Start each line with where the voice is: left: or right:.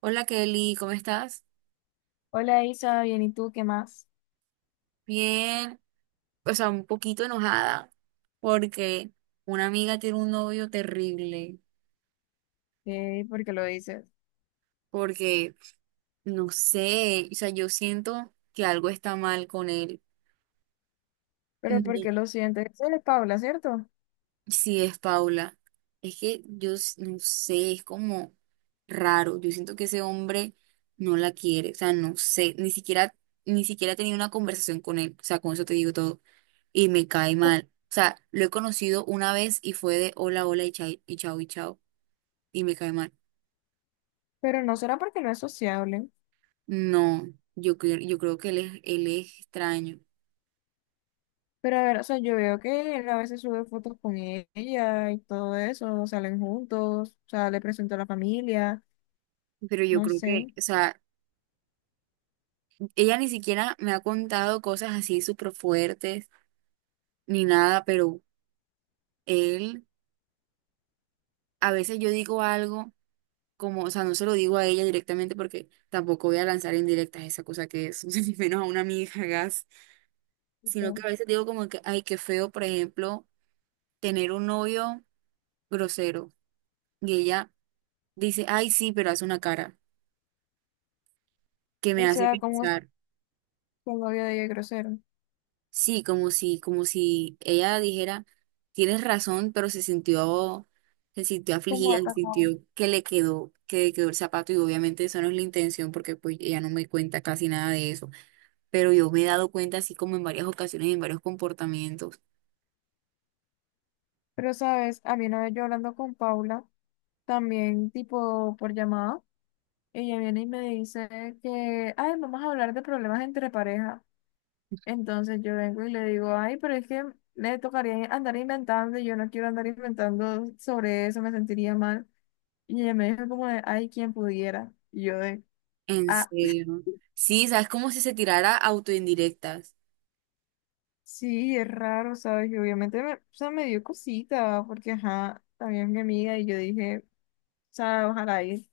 right: Hola Kelly, ¿cómo estás?
left: Hola Isa, bien, ¿y tú qué más?
right: Bien, o sea, un poquito enojada porque una amiga tiene un novio terrible,
left: ¿Por qué lo dices?
right: porque no sé, o sea, yo siento que algo está mal con él. No,
left: Pero ¿por qué lo sientes? Él es Paula, ¿cierto?
right: sí, es Paula. Es que no sé, es como raro. Yo siento que ese hombre no la quiere. O sea, no sé. Ni siquiera he tenido una conversación con él. O sea, con eso te digo todo. Y me cae mal. O sea, lo he conocido una vez y fue de hola, hola y chao, y chao, y chao. Y me cae mal.
left: Pero ¿no será porque no es sociable?
right: No, yo, cre- yo creo que él es extraño.
left: Pero a ver, o sea, yo veo que él a veces sube fotos con ella y todo eso, salen juntos, o sea, le presento a la familia,
right: Pero yo
left: no
right: creo que,
left: sé.
right: o sea, ella ni siquiera me ha contado cosas así súper fuertes ni nada, pero él. A veces yo digo algo como, o sea, no se lo digo a ella directamente porque tampoco voy a lanzar indirectas esa cosa que es, ni menos a una amiga, gas, sino
left: Tipo,
right: que a veces digo como que, ay, qué feo, por ejemplo, tener un novio grosero y ella dice, ay, sí, pero hace una cara que me
left: o
right: hace
left: sea, como el
right: pensar,
left: novio de ella es grosero,
right: sí, como si ella dijera, tienes razón, pero se sintió
left: como
right: afligida, se
left: atacado.
right: sintió que que le quedó el zapato y obviamente eso no es la intención porque pues ella no me cuenta casi nada de eso. Pero yo me he dado cuenta así como en varias ocasiones, en varios comportamientos.
left: Pero sabes, a mí una vez yo hablando con Paula, también tipo por llamada, ella viene y me dice que, ay, vamos a hablar de problemas entre parejas. Entonces yo vengo y le digo, ay, pero es que me tocaría andar inventando y yo no quiero andar inventando sobre eso, me sentiría mal. Y ella me dijo como de, ay, quien pudiera. Y yo de,
right: En
left: ah,
right: serio. Sí, sabes como si se tirara autoindirectas.
left: sí, es raro, ¿sabes? Y obviamente me, o sea, me dio cosita, porque ajá, también es mi amiga y yo dije, o sea, ojalá ir.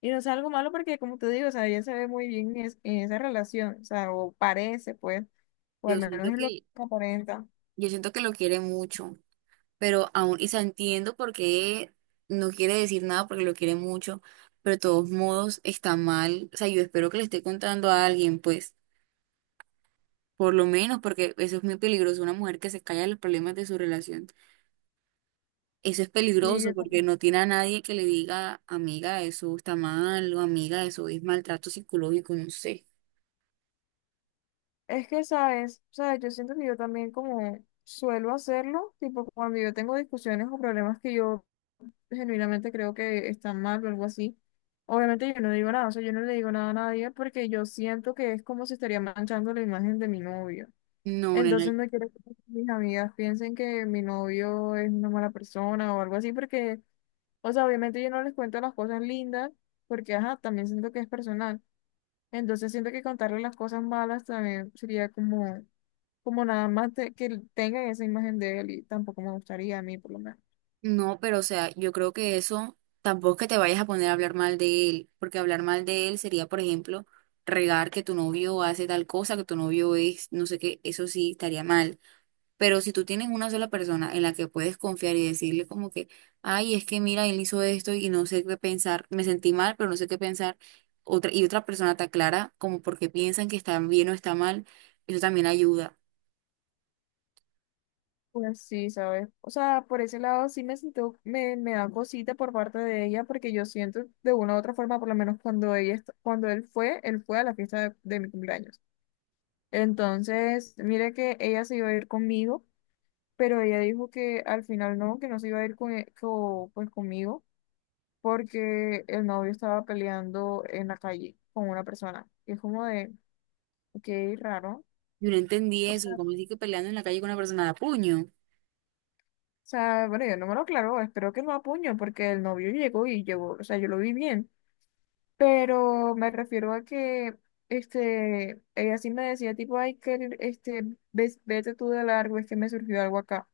left: Y no sea algo malo porque, como te digo, o sea, ella se ve muy bien en, es- en esa relación, o sea, o parece, pues, o al
right: Yo
left: menos
right: siento
left: es lo que
right: que,
left: aparenta.
right: yo siento que lo quiere mucho, pero aún, y se entiendo por qué no quiere decir nada porque lo quiere mucho, pero de todos modos está mal. O sea, yo espero que le esté contando a alguien, pues, por lo menos, porque eso es muy peligroso, una mujer que se calla los problemas de su relación. Eso es
left: Sí, yo.
right: peligroso porque no tiene a nadie que le diga, amiga, eso está mal, o amiga, eso es maltrato psicológico, no sé.
left: Es que, ¿sabes? ¿Sabes? Yo siento que yo también como suelo hacerlo, tipo cuando yo tengo discusiones o problemas que yo genuinamente creo que están mal o algo así, obviamente yo no digo nada, o sea, yo no le digo nada a nadie porque yo siento que es como si estaría manchando la imagen de mi novio.
right: No, nena,
left: Entonces no quiero que mis amigas piensen que mi novio es una mala persona o algo así porque, o sea, obviamente yo no les cuento las cosas lindas porque, ajá, también siento que es personal. Entonces siento que contarle las cosas malas también sería como como nada más de- que él tenga esa imagen de él y tampoco me gustaría a mí por lo menos.
right: no, pero o sea, yo creo que eso tampoco es que te vayas a poner a hablar mal de él, porque hablar mal de él sería, por ejemplo, regar que tu novio hace tal cosa, que tu novio es, no sé qué, eso sí estaría mal. Pero si tú tienes una sola persona en la que puedes confiar y decirle como que, ay, es que mira, él hizo esto y no sé qué pensar, me sentí mal, pero no sé qué pensar, otra, y otra persona te aclara como porque piensan que está bien o está mal, eso también ayuda.
left: Pues sí, ¿sabes? O sea, por ese lado sí me siento, me da cosita por parte de ella porque yo siento de una u otra forma, por lo menos cuando ella, est- cuando él fue a la fiesta de mi cumpleaños. Entonces, mire que ella se iba a ir conmigo, pero ella dijo que al final no, que no se iba a ir con, e- co- pues conmigo porque el novio estaba peleando en la calle con una persona. Y es como de, qué raro.
right: Yo no entendí eso, como así que peleando en la calle con una persona de a puño.
left: O sea, bueno, yo no me lo aclaró, espero que no a puño, porque el novio llegó y llegó, o sea, yo lo vi bien, pero me refiero a que, este, ella sí me decía, tipo, ay, que, este, ves- vete tú de largo, es que me surgió algo acá.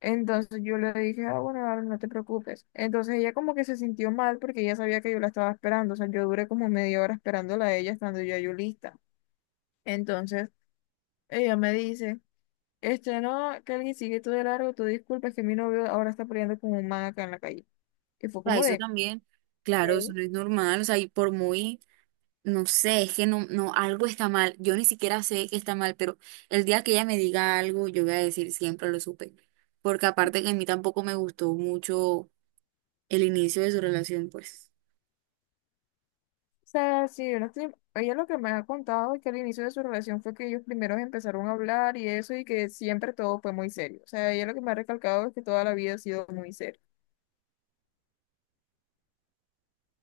left: Entonces yo le dije, ah, bueno, Aaron, no te preocupes. Entonces ella como que se sintió mal porque ella sabía que yo la estaba esperando, o sea, yo duré como media hora esperándola a ella, estando ya yo lista. Entonces ella me dice... Este, no, que alguien sigue tú de largo, tú disculpas que mi novio ahora está peleando con un man acá en la calle. Y fue
right: O sea,
left: como
right: eso
left: de,
right: también, claro, eso
left: ok.
right: no es normal, o sea, y por muy no sé, es que no, algo está mal. Yo ni siquiera sé que está mal, pero el día que ella me diga algo, yo voy a decir siempre lo supe. Porque aparte que a mí tampoco me gustó mucho el inicio de su relación, pues.
left: O sea, sí, yo no estoy- ella lo que me ha contado es que al inicio de su relación fue que ellos primero empezaron a hablar y eso, y que siempre todo fue muy serio. O sea, ella lo que me ha recalcado es que toda la vida ha sido muy serio.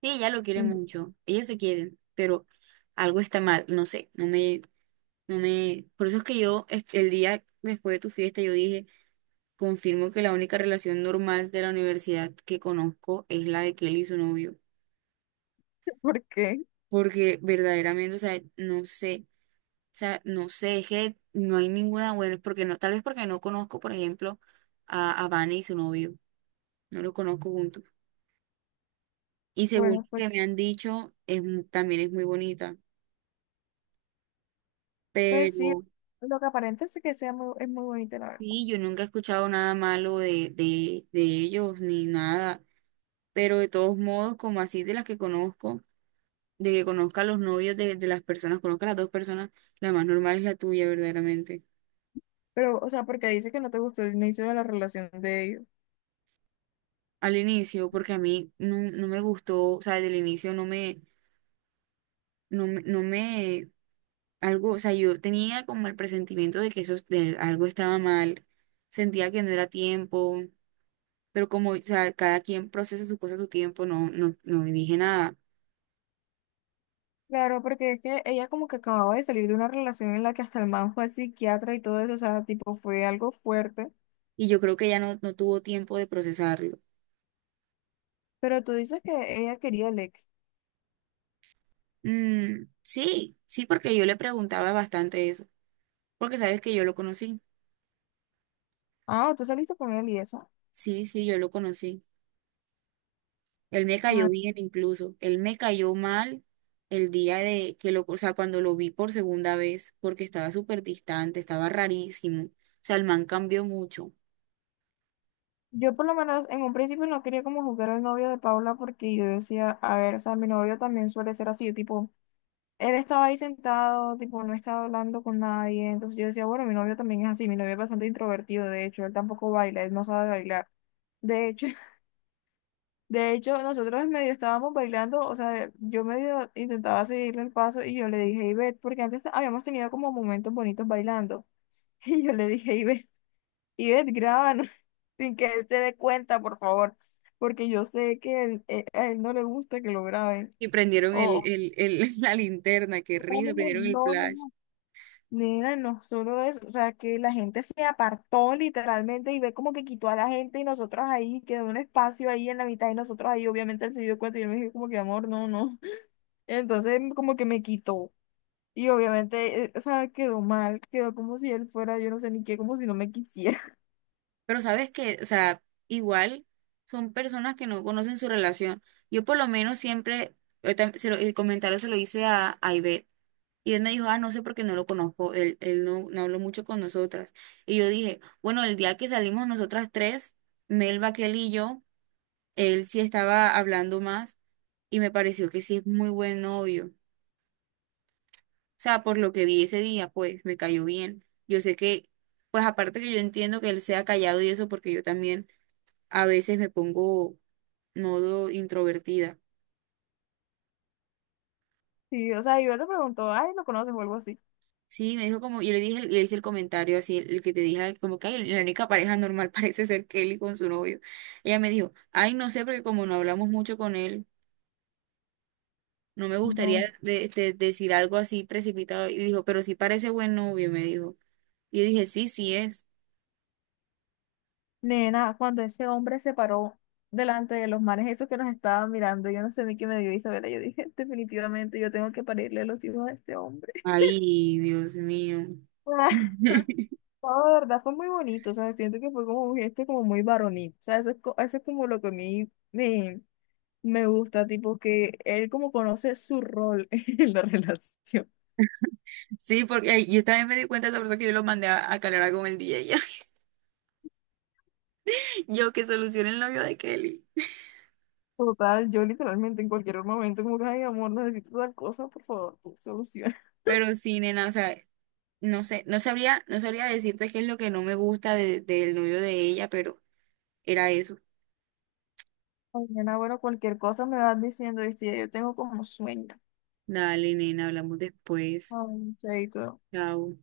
right: Y ella lo quiere
left: Entonces,
right: mucho, ellos se quieren, pero algo está mal, no sé, no me. Por eso es que el día después de tu fiesta, yo dije, confirmo que la única relación normal de la universidad que conozco es la de Kelly y su novio.
left: ¿por qué?
right: Porque verdaderamente, o sea, no sé. O sea, no sé, es que no hay ninguna buena, porque no, tal vez porque no conozco, por ejemplo, a Vane y su novio, no los conozco juntos. Y según lo
left: Bueno, pues,
right: que me han dicho, también es muy bonita,
left: pues sí,
right: pero
left: lo que aparenta es que sea muy, es muy bonita, la verdad.
right: sí, yo nunca he escuchado nada malo de ellos ni nada, pero de todos modos, como así de las que conozco, de que conozca a los novios de las personas, conozca a las dos personas, la más normal es la tuya, verdaderamente.
left: Pero, o sea, ¿porque dice que no te gustó el inicio de la relación de ellos?
right: Al inicio, porque a mí no me gustó, o sea, desde el inicio no me, algo, o sea, yo tenía como el presentimiento de que eso, de algo estaba mal, sentía que no era tiempo, pero como, o sea, cada quien procesa su cosa a su tiempo, no dije nada.
left: Claro, porque es que ella como que acababa de salir de una relación en la que hasta el man fue al psiquiatra y todo eso, o sea, tipo, fue algo fuerte.
right: Y yo creo que ella no tuvo tiempo de procesarlo.
left: Pero ¿tú dices que ella quería el ex?
right: Mm, sí, sí, porque yo le preguntaba bastante eso, porque sabes que yo lo conocí.
left: Ah, ¿tú saliste con él y eso?
right: Sí, sí, yo lo conocí. Él me cayó
left: Ah,
right: bien incluso. Él me cayó mal el día de que lo, o sea, cuando lo vi por segunda vez, porque estaba súper distante, estaba rarísimo. O sea, el man cambió mucho.
left: yo por lo menos en un principio no quería como juzgar al novio de Paula porque yo decía, a ver, o sea, mi novio también suele ser así, tipo, él estaba ahí sentado, tipo, no estaba hablando con nadie. Entonces yo decía, bueno, mi novio también es así, mi novio es bastante introvertido, de hecho, él tampoco baila, él no sabe bailar. De hecho, de hecho, nosotros medio estábamos bailando, o sea, yo medio intentaba seguirle el paso y yo le dije, Ivette, porque antes habíamos tenido como momentos bonitos bailando. Y yo le dije, Ivette, Ivette, grábanos, sin que él se dé cuenta, por favor, porque yo sé que él- a él no le gusta que lo graben.
right: Y prendieron
left: O,
right: la linterna, qué
left: "Oh, no,
right: risa,
left: no,
right: prendieron el
left: no".
right: flash.
left: No. Nena, no solo eso, o sea, que la gente se apartó literalmente y ve como que quitó a la gente y nosotros ahí, quedó un espacio ahí en la mitad y nosotros ahí, obviamente él se dio cuenta y yo me dije como que amor, no, no. Entonces como que me quitó. Y obviamente, o sea, quedó mal, quedó como si él fuera, yo no sé ni qué, como si no me quisiera.
right: Pero sabes que, o sea, igual son personas que no conocen su relación. Yo por lo menos siempre, se lo, el comentario se lo hice a Ivette. Y él me dijo, ah, no sé porque no lo conozco, él, no habló mucho con nosotras. Y yo dije, bueno, el día que salimos nosotras tres, Melba, Kelly y yo, él sí estaba hablando más y me pareció que sí es muy buen novio. O sea, por lo que vi ese día, pues me cayó bien. Yo sé que, pues aparte que yo entiendo que él sea callado y eso, porque yo también a veces me pongo modo introvertida.
left: Sí, o sea, yo le preguntó, ay, ¿lo conoces o algo así?
right: Sí, me dijo como, yo le dije, le hice el comentario así, el que te dije, como que "Ay, la única pareja normal parece ser Kelly con su novio. Ella me dijo, ay, no sé, porque como no hablamos mucho con él, no me
left: No,
right: gustaría decir algo así precipitado. Y dijo, pero sí parece buen novio, me dijo. Y yo dije, sí, sí es.
left: nena, cuando ese hombre se paró delante de los manes, esos que nos estaban mirando, yo no sé ni qué me dio Isabela, yo dije, definitivamente yo tengo que parirle los hijos a este hombre.
right: Ay, Dios mío.
left: No, de verdad fue muy bonito, o sea, siento que fue como un gesto como muy varonil, o sea, eso es, co- eso es como lo que a mí me, me gusta, tipo, que él como conoce su rol en la relación.
right: Sí, porque ay, yo también me di cuenta de esa persona que yo lo mandé a calar con el DJ. Yo que solucione el novio de Kelly.
left: Total, yo literalmente en cualquier momento, como que, ay, amor, necesito tal cosa, por favor, tú soluciona.
right: Pero sí, nena, o sea. No sé, no sabría decirte qué es lo que no me gusta del novio de ella, pero era eso.
left: Mañana, bueno, cualquier cosa me vas diciendo, ¿viste? Ya yo tengo como sueño.
right: Dale, nena, hablamos después.
left: Ay, chaito.
right: Chao.